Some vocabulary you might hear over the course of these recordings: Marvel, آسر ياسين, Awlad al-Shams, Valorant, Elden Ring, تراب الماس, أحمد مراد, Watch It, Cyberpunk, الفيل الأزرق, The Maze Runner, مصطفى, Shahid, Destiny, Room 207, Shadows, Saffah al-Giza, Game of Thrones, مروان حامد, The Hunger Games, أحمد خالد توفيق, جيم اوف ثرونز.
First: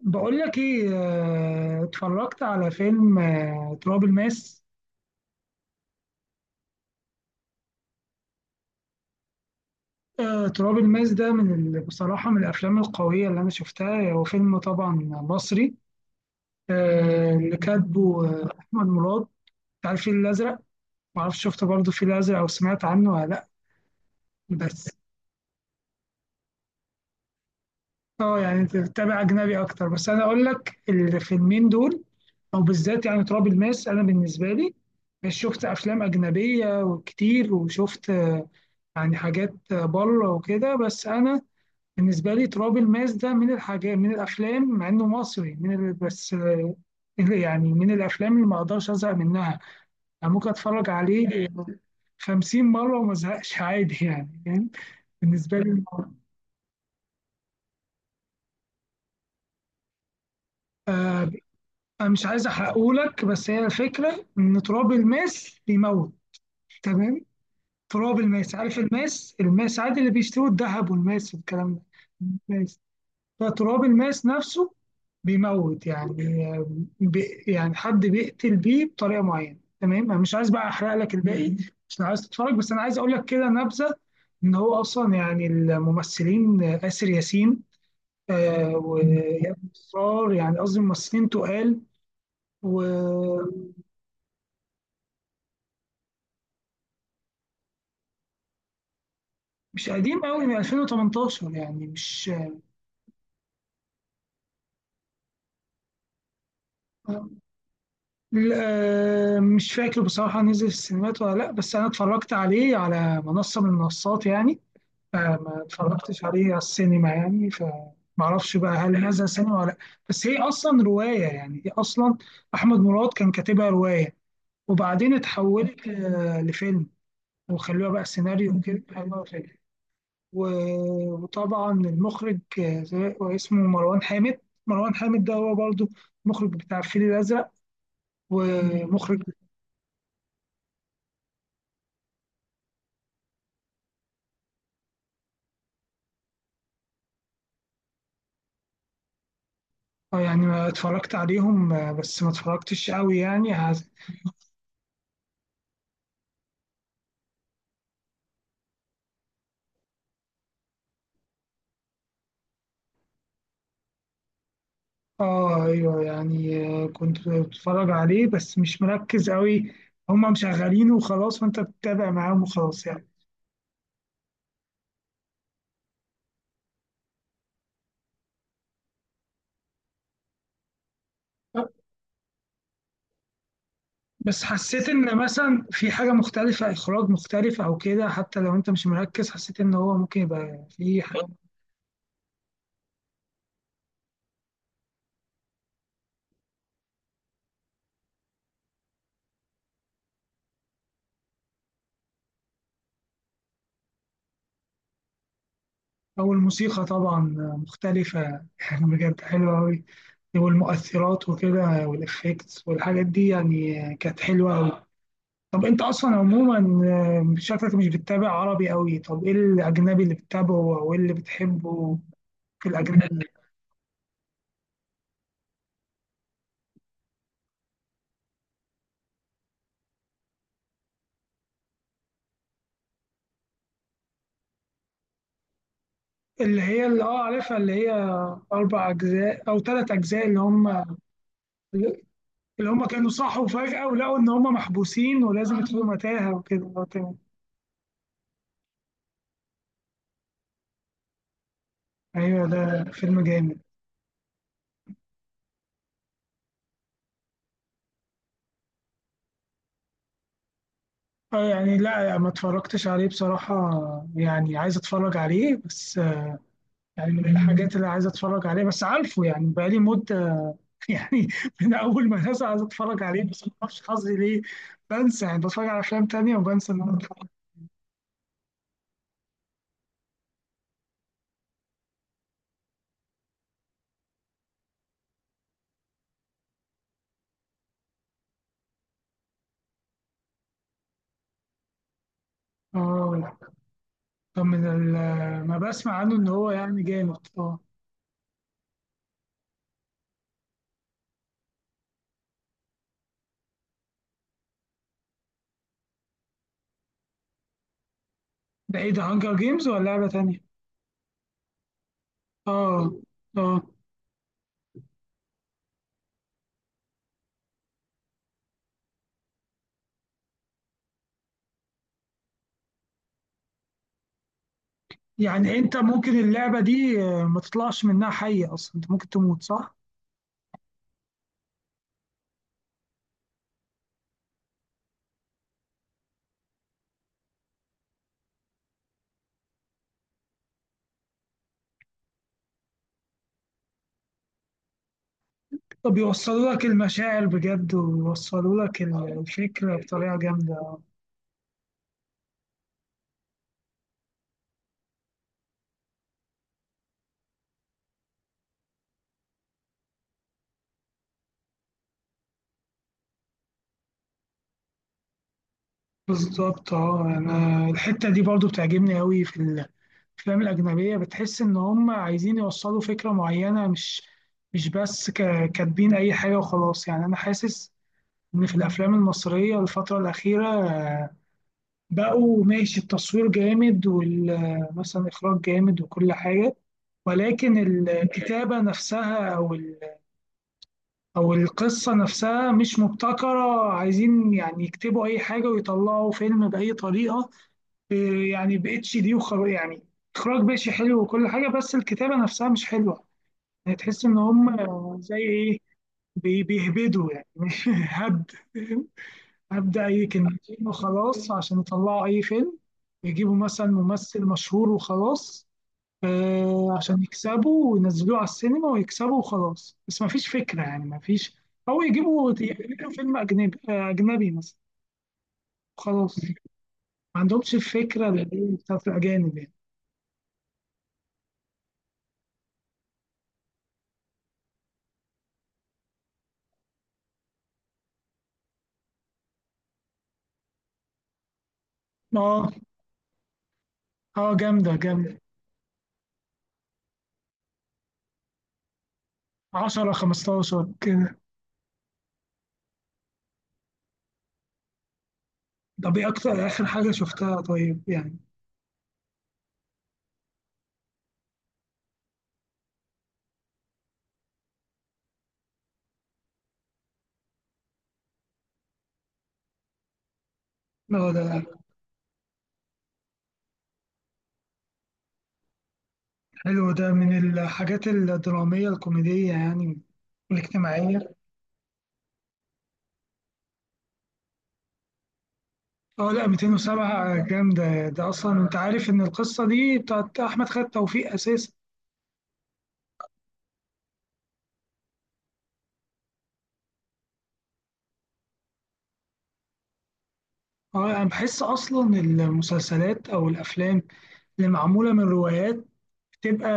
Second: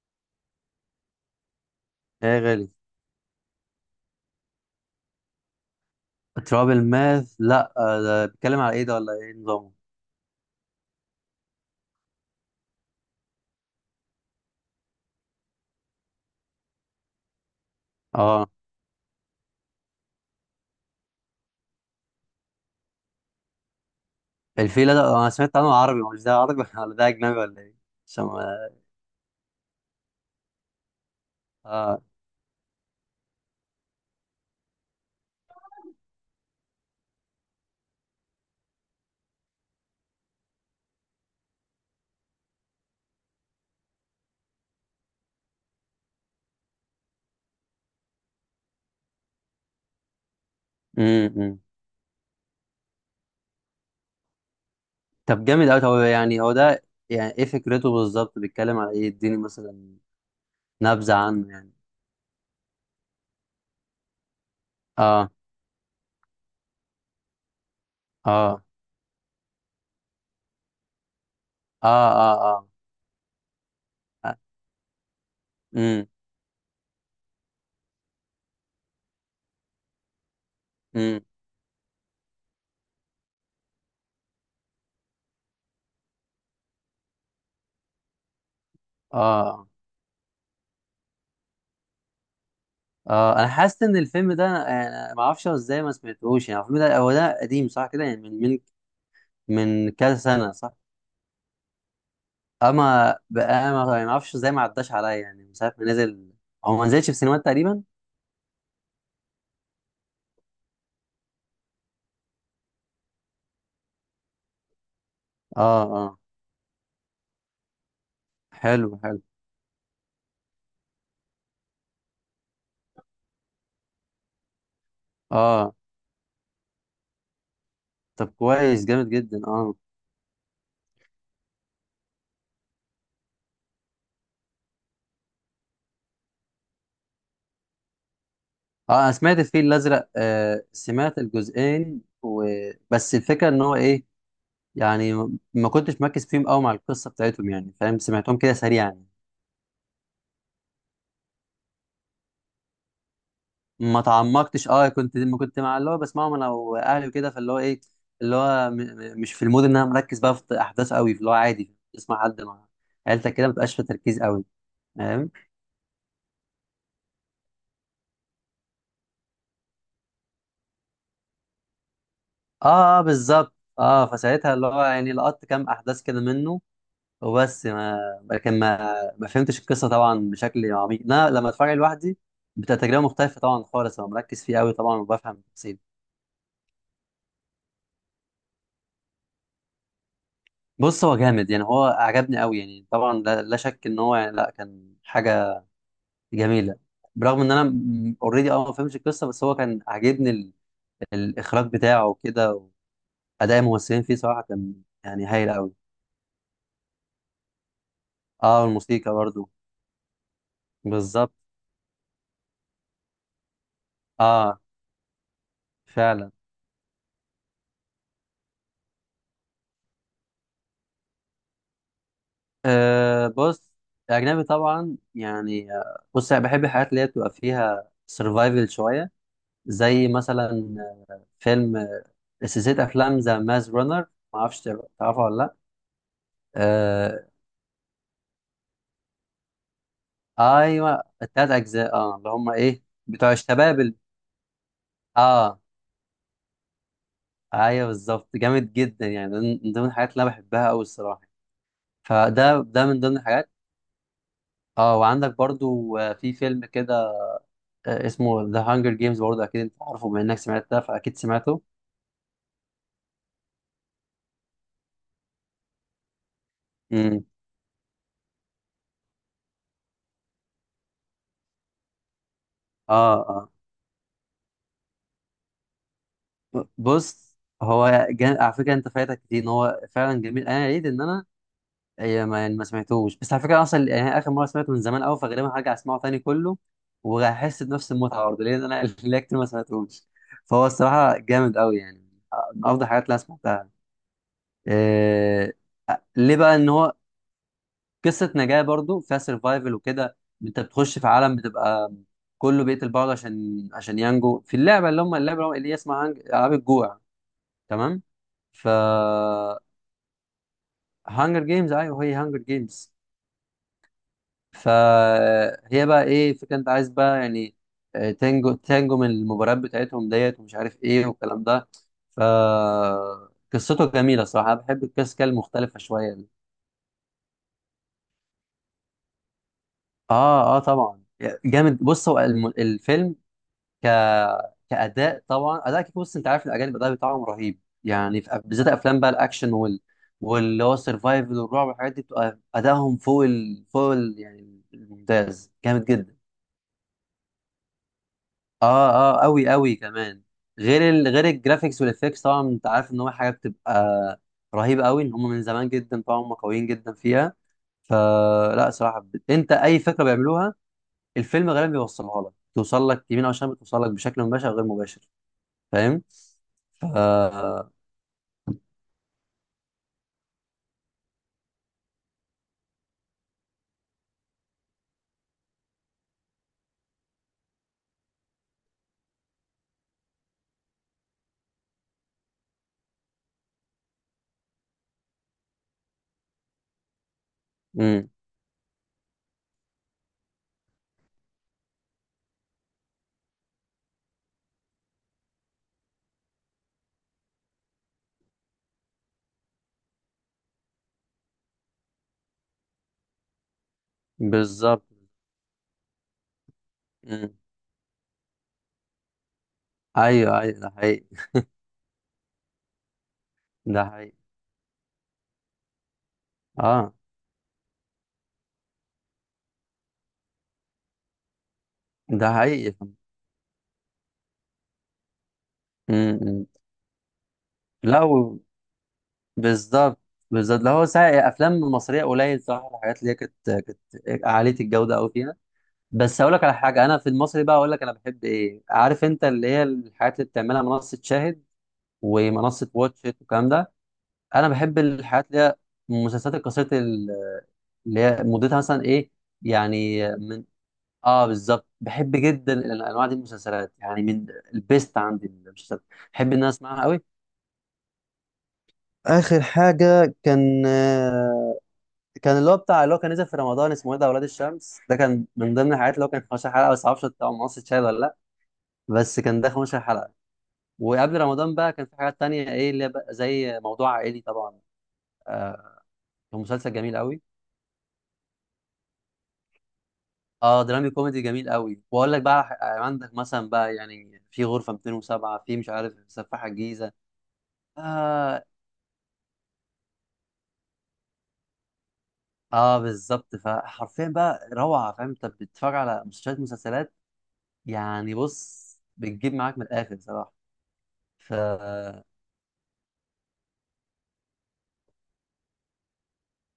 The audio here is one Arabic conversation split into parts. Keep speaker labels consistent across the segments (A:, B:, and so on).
A: بقول لك ايه،
B: ايه يا
A: اتفرجت
B: غالي؟
A: على فيلم
B: تراب ماث، لا. ده بيتكلم على ايه ده، ولا ايه نظامه؟
A: آه، تراب الماس ده من بصراحة من الأفلام القوية اللي أنا شفتها. هو فيلم طبعا مصري، اللي كاتبه
B: اه.
A: أحمد مراد، بتاع الفيل الأزرق. معرفش شفت برضه الفيل الأزرق أو سمعت عنه ولا لأ. بس
B: الفيلة ده انا سمعت عنه، عربي؟ مش ده عربي ولا ده اجنبي ولا ايه؟ عشان
A: اه يعني أنت
B: ما-
A: بتتابع أجنبي أكتر، بس أنا أقول لك الفيلمين
B: اه.
A: دول، أو بالذات يعني تراب الماس. أنا بالنسبة لي شفت أفلام أجنبية وكتير، وشفت يعني حاجات بره وكده، بس انا بالنسبه لي تراب الماس ده من الحاجات، من الافلام، مع انه مصري، من بس يعني من الافلام اللي ما اقدرش ازهق منها. يعني ممكن اتفرج عليه
B: امم
A: 50 مره وما ازهقش عادي، يعني فاهم؟
B: طب
A: بالنسبه
B: جامد قوي.
A: لي
B: طب يعني هو ده، يعني ايه فكرته بالظبط؟ بيتكلم على ايه؟ اديني مثلا نبذة
A: آه،
B: عنه يعني.
A: انا مش عايز احرقهولك، بس هي الفكره ان تراب
B: اه.
A: الماس بيموت، تمام. تراب الماس،
B: اه.
A: عارف الماس؟ الماس عادي اللي بيشتروا الذهب والماس والكلام
B: اه. اه.
A: ده.
B: اه.
A: فتراب الماس نفسه بيموت،
B: امم.
A: يعني بي يعني حد بيقتل بيه بطريقه معينه، تمام. انا مش عايز بقى احرق لك
B: امم.
A: الباقي. مش عايز تتفرج، بس انا عايز اقول لك كده نبذه. ان هو اصلا يعني الممثلين آسر ياسين، آه وإياد
B: اه.
A: نصار، يعني قصدي ممثلين تقال
B: اه. انا
A: ومش...
B: حاسس ان الفيلم ده، انا ما اعرفش ازاي ما سمعتهوش. يعني الفيلم ده، هو ده قديم صح كده؟ يعني من كذا
A: قديم قوي،
B: سنة،
A: من
B: صح؟
A: 2018، يعني مش...
B: اما بقى ما اعرفش ازاي ما عداش عليا، يعني من ساعه ما نزل. هو ما نزلش في سينمات تقريبا.
A: لا، مش فاكر بصراحة نزل في السينمات ولا لا، بس أنا اتفرجت عليه على منصة من المنصات يعني. ما
B: اه. اه.
A: اتفرجتش عليه على السينما يعني، فمعرفش بقى
B: حلو
A: هل
B: حلو.
A: هذا سينما ولا لا. بس هي اصلا روايه، يعني هي اصلا احمد مراد كان كاتبها روايه، وبعدين
B: اه.
A: اتحولت لفيلم، وخلوها بقى
B: طب
A: سيناريو وكده،
B: كويس، جامد
A: خلوها
B: جدا.
A: فيلم.
B: اه.
A: وطبعا المخرج اسمه مروان حامد. مروان حامد ده هو برضو المخرج بتاع الفيل الازرق
B: اه، انا
A: ومخرج...
B: سمعت الفيل الازرق، سمعت الجزئين و. بس الفكره ان هو ايه، يعني ما كنتش مركز فيهم قوي مع القصه بتاعتهم، يعني فاهم؟ سمعتهم كده سريعا.
A: يعني ما اتفرجت عليهم، بس ما اتفرجتش قوي يعني.
B: ما تعمقتش. اه، ما كنت مع اللي هو بسمعهم انا واهلي وكده، فاللي هو ايه، اللي هو مش في المود ان انا مركز بقى في احداث قوي. اللي هو عادي تسمع حد مع عيلتك كده، ما تبقاش في تركيز قوي. فاهم؟
A: اه ايوه، يعني كنت بتفرج عليه بس مش مركز قوي. هما مشغلينه وخلاص وانت بتتابع معاهم وخلاص
B: اه،
A: يعني.
B: بالظبط. اه، فساعتها اللي هو يعني لقطت كام احداث كده منه، وبس ما لكن ما فهمتش القصه طبعا بشكل عميق. انا لما اتفرج لوحدي، بتبقى تجربه مختلفه طبعا خالص. انا
A: بس
B: مركز فيه قوي
A: حسيت
B: طبعا
A: ان
B: وبفهم
A: مثلا
B: التفاصيل.
A: في حاجة مختلفة، اخراج مختلف او كده، حتى لو انت مش مركز حسيت ان هو ممكن يبقى في
B: بص هو
A: حاجة.
B: جامد، يعني هو عجبني قوي يعني طبعا. لا، لا شك ان هو يعني لا، كان حاجه جميله. برغم ان انا اوريدي ما فهمتش القصه، بس هو كان عاجبني الاخراج بتاعه وكده. واداء الممثلين فيه صراحه كان يعني هايل قوي.
A: او الموسيقى طبعا مختلفة،
B: اه،
A: يعني
B: والموسيقى
A: بجد
B: برضو.
A: حلوة قوي. والمؤثرات
B: بالظبط.
A: وكده والافكتس والحاجات دي يعني كانت حلوة
B: اه،
A: قوي. طب انت اصلا
B: فعلا.
A: عموما، شكلك مش بتتابع عربي قوي. طب ايه الاجنبي اللي بتتابعه او ايه اللي بتحبه في الاجنبي؟
B: بص، اجنبي طبعا يعني. بص انا بحب الحاجات اللي هي بتبقى فيها سرفايفل شويه. زي مثلا آه، فيلم سلسله افلام ذا ماز رانر، ما اعرفش تعرفها ولا لا.
A: اللي هي اللي اه
B: آه.
A: عارفها، اللي هي اربع اجزاء او ثلاث اجزاء، اللي هم
B: ايوه، التلات اجزاء. اه، اللي هم
A: اللي
B: ايه،
A: هم كانوا
B: بتوع
A: صحوا
B: الشباب.
A: فجأة ولقوا ان هم محبوسين ولازم
B: اه،
A: يدخلوا متاهة وكده، اه تمام.
B: ايوه بالظبط، جامد جدا. يعني ده من ضمن الحاجات اللي انا بحبها قوي الصراحه.
A: ايوه،
B: فده
A: ده
B: ده من ضمن
A: فيلم
B: الحاجات.
A: جامد.
B: اه، وعندك برضو في فيلم كده، اسمه ذا هانجر جيمز. برضو اكيد انت عارفه، بما انك سمعت ده فاكيد
A: اه
B: سمعته.
A: يعني لا ما اتفرجتش عليه بصراحة. يعني عايز اتفرج عليه بس يعني
B: امم.
A: من الحاجات اللي عايز اتفرج عليه بس عارفه، يعني بقالي مدة يعني من اول ما الناس، عايز اتفرج
B: اه.
A: عليه بس
B: اه.
A: ما اعرفش حظي ليه. بنسى، يعني بتفرج على افلام تانية وبنسى ان انا اتفرج.
B: بص هو على فكره، انت فايتك كتير ان هو فعلا جميل. انا عيد ان انا، هي ما يعني ما سمعتوش. بس على فكره اصلا يعني اخر مره سمعته من زمان قوي، فغالبا هرجع اسمعه تاني كله، وهحس بنفس المتعه برضه لان انا ليا كتير ما سمعتوش. فهو الصراحه جامد قوي، يعني من افضل الحاجات اللي انا
A: اه،
B: سمعتها.
A: طب من
B: إيه...
A: ما بسمع عنه ان
B: ليه
A: هو
B: بقى ان
A: يعني
B: هو
A: جامد. اه،
B: قصه نجاه برضه فيها سرفايفل وكده. انت بتخش في عالم بتبقى كله بيقتل بعض، عشان ينجو في اللعبه، اللي هم اللعبه اللي هي اسمها العاب الجوع. تمام. ف.
A: ده ايه ده، هانجر جيمز ولا لعبة تانية؟
B: هانجر جيمز. ايوه، هي هانجر
A: اه
B: جيمز.
A: اه.
B: فهي بقى ايه فكرة، انت عايز بقى يعني تنجو تنجو من المباريات بتاعتهم، ديت ومش عارف ايه والكلام ده. ف. قصته جميلة صراحة. انا بحب القصص كده
A: يعني انت
B: المختلفة شوية
A: ممكن
B: دي.
A: اللعبة دي ما تطلعش منها حية، اصلا انت ممكن تموت، صح؟
B: اه. اه طبعا. جامد. بص هو الفيلم ك كأداء طبعا، أداء كيك. بص انت عارف الأجانب الأداء بتاعهم رهيب. يعني في بالذات أفلام بقى الأكشن، واللي هو السرفايفل والرعب والحاجات دي، بتبقى أدائهم يعني الممتاز، جامد
A: طب
B: جدا.
A: يوصلوا لك المشاعر بجد، ويوصلوا لك
B: اه. اه قوي
A: الفكرة
B: قوي
A: بطريقة
B: كمان.
A: جامدة.
B: غير الجرافيكس والافكتس طبعا، انت عارف ان هو حاجه بتبقى رهيبه قوي. ان هم من زمان جدا طبعا هم قويين جدا فيها. فلا صراحه، انت اي فكره بيعملوها الفيلم غالبا بيوصلها لك. توصل لك يمين او شمال، بتوصل لك بشكل مباشر او غير مباشر. فاهم؟
A: بالظبط
B: ف.
A: اه. انا الحته دي برضو بتعجبني قوي في الافلام الاجنبيه. بتحس ان هم عايزين يوصلوا فكره معينه، مش بس كاتبين اي حاجه وخلاص يعني. انا حاسس ان في الافلام المصريه الفتره الاخيره، بقوا ماشي التصوير جامد ومثلا اخراج جامد وكل حاجه، ولكن
B: امم.
A: الكتابه نفسها او القصه نفسها مش مبتكره، عايزين يعني يكتبوا اي حاجه ويطلعوا فيلم باي طريقه. إيه يعني ب اتش دي وخر يعني، اخراج ماشي حلو وكل حاجه، بس الكتابه نفسها مش حلوه. يعني تحس ان هم
B: بالظبط.
A: زي ايه، بيهبدوا يعني
B: امم.
A: هبد هبدا اي
B: ايوه، ايوه،
A: كلمتين
B: ده حقيقي.
A: وخلاص عشان يطلعوا اي فيلم. يجيبوا مثلا
B: ده حقيقي.
A: ممثل مشهور وخلاص، آه
B: اه،
A: عشان يكسبوا وينزلوه على السينما ويكسبوا وخلاص، بس ما فيش فكره يعني، ما فيش. او
B: ده
A: يجيبوا
B: حقيقي.
A: يعملوا فيلم اجنبي، اجنبي مثلا، خلاص.
B: امم.
A: ما
B: أمم.
A: عندهمش
B: لا.
A: الفكره اللي هي بتاعت الاجانب يعني.
B: بالظبط بالظبط. اللي هو ساعة افلام مصريه قليل صراحه الحاجات اللي هي كانت عاليه الجوده قوي فيها. بس اقول لك على حاجه، انا في المصري بقى اقول لك انا بحب ايه، عارف انت، اللي هي الحاجات اللي بتعملها منصه شاهد
A: اه
B: ومنصه واتش إت والكلام ده.
A: اه،
B: انا
A: جامدة
B: بحب
A: جامدة.
B: الحاجات اللي هي المسلسلات القصيره، اللي هي مدتها مثلا ايه،
A: 10
B: يعني من.
A: 15 كده.
B: اه، بالظبط. بحب جدا الانواع دي من المسلسلات، يعني من البيست عندي المسلسلات
A: طب ايه
B: بحب ان
A: اكتر
B: انا
A: اخر
B: اسمعها
A: حاجة
B: قوي.
A: شفتها طيب يعني؟
B: اخر حاجه كان اللي هو كان نزل في رمضان، اسمه ايه ده، اولاد الشمس. ده كان من ضمن الحاجات، اللي هو كان 15 حلقه. بس معرفش بتاع مصر شاهد ولا لا. بس كان ده 15 حلقه.
A: اه
B: وقبل
A: ده،
B: رمضان بقى كان في حاجات تانية، ايه اللي هي بقى زي موضوع عائلي طبعا. آه كان
A: حلو.
B: مسلسل
A: ده
B: جميل
A: من
B: قوي.
A: الحاجات الدرامية الكوميدية يعني
B: اه، درامي
A: والاجتماعية.
B: كوميدي جميل قوي. واقول لك بقى، عندك مثلا بقى يعني في غرفه 207، في مش عارف
A: اه لا،
B: سفاح الجيزه.
A: 207 جامدة. ده اصلا
B: اه.
A: انت عارف ان القصة دي بتاعت احمد خالد توفيق اساسا.
B: اه بالظبط. فحرفيا بقى روعه. فاهم، انت بتتفرج على مسلسلات مسلسلات يعني، بص بتجيب معاك من الاخر صراحه.
A: اه انا
B: ف.
A: بحس اصلا المسلسلات او الافلام اللي معمولة من روايات بتبقى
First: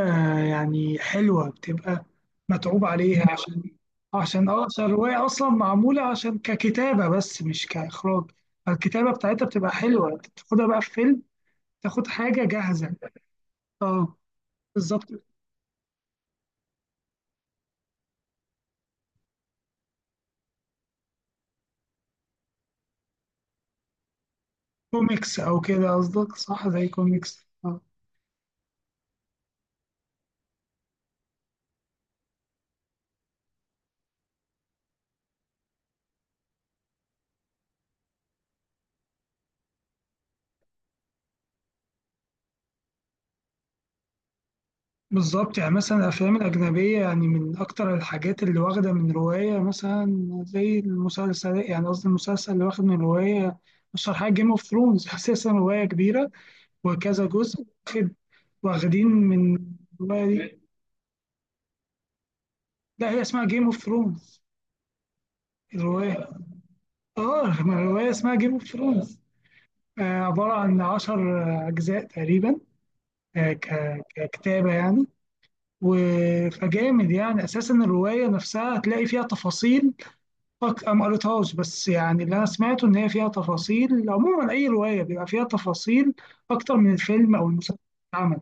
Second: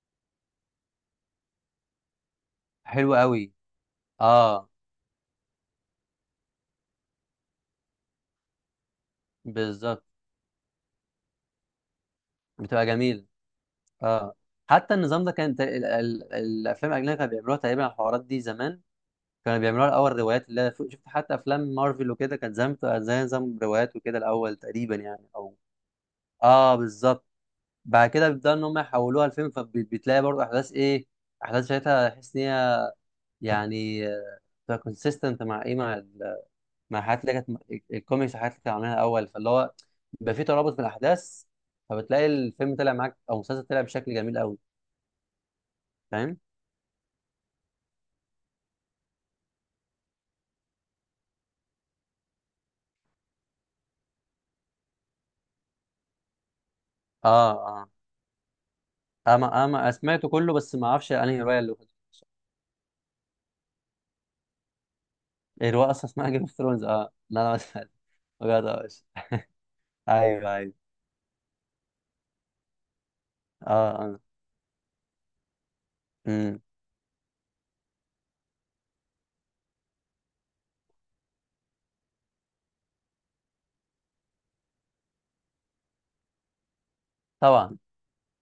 A: يعني حلوة، بتبقى متعوب
B: حلو
A: عليها،
B: قوي.
A: عشان عشان اه
B: اه،
A: عشان الرواية أصلا معمولة عشان ككتابة بس مش كإخراج. الكتابة بتاعتها بتبقى
B: بالظبط.
A: حلوة، انت بتاخدها بقى في فيلم، تاخد حاجة
B: بتبقى
A: جاهزة.
B: جميله.
A: اه
B: اه. حتى
A: بالظبط.
B: النظام ده كان الافلام الاجنبيه كانوا بيعملوها تقريبا الحوارات دي زمان. كانوا بيعملوها الاول روايات. اللي أنا شفت حتى افلام مارفل وكده كانت زمان بتبقى زي نظام روايات وكده الاول تقريبا يعني،
A: كوميكس
B: او.
A: أو كده قصدك، صح؟
B: اه،
A: زي
B: بالظبط.
A: كوميكس اه،
B: بعد كده بيبداوا ان هم يحولوها لفيلم، فبتلاقي برضه احداث، ايه احداث ساعتها تحس ان هي يعني كونسيستنت مع، ايه مع مع الحاجات اللي كانت الكوميكس والحاجات اللي كانوا عاملينها الاول. فاللي هو بيبقى فيه ترابط في الاحداث، فبتلاقي الفيلم طلع معاك او المسلسل طلع بشكل جميل قوي.
A: بالظبط. يعني مثلا الأفلام
B: فاهم؟
A: الأجنبية، يعني من أكتر الحاجات اللي واخدة من رواية، مثلا زي المسلسل، يعني قصدي، المسلسل اللي واخد من رواية، أشهر حاجة جيم اوف ثرونز. أساسا رواية كبيرة، وكذا
B: اه.
A: جزء
B: اه.
A: واخد، واخدين من
B: اما سمعته
A: الرواية
B: كله،
A: دي.
B: بس ما اعرفش انهي روايه اللي كنت
A: لا هي اسمها جيم اوف ثرونز
B: بتقرأها. الروايه اصلا
A: الرواية.
B: اسمها جيم اوف ثرونز؟ اه لا، انا ما
A: اه ما
B: سمعت
A: الرواية اسمها جيم اوف
B: بجد. ماشي.
A: ثرونز،
B: ايوه،
A: عبارة
B: ايوه.
A: عن عشر أجزاء تقريبا،
B: اه. اه.
A: ككتابة يعني.
B: امم.
A: فجامد يعني. أساسا الرواية نفسها هتلاقي فيها تفاصيل، أنا ما قريتهاش، بس يعني اللي أنا سمعته إن هي فيها تفاصيل. عموما أي رواية بيبقى فيها تفاصيل أكتر من الفيلم أو المسلسل
B: طبعا.
A: اللي اتعمل.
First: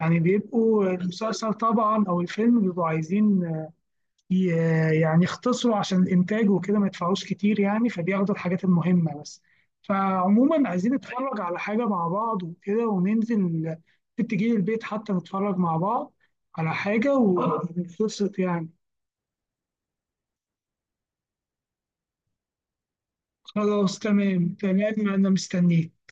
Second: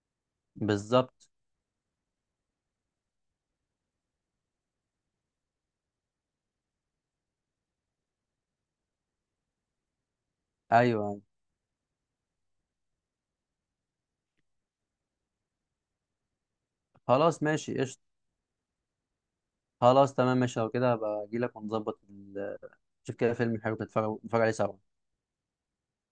A: يعني بيبقوا
B: بالظبط.
A: المسلسل طبعا أو الفيلم بيبقوا عايزين يعني يختصروا، عشان الانتاج وكده ما يدفعوش كتير يعني، فبياخدوا الحاجات المهمه بس. فعموما عايزين
B: ايوه. أيوة.
A: نتفرج على حاجه مع بعض وكده، وننزل ممكن تجيلي البيت حتى نتفرج مع بعض على حاجه
B: خلاص، ماشي قشطه.
A: ونتبسط يعني.
B: خلاص تمام، ماشي. لو كده هبقى اجي لك ونظبط نشوف كده فيلم حلو،
A: خلاص
B: نتفرج عليه
A: تمام
B: سوا.
A: تمام، انا مستنيك.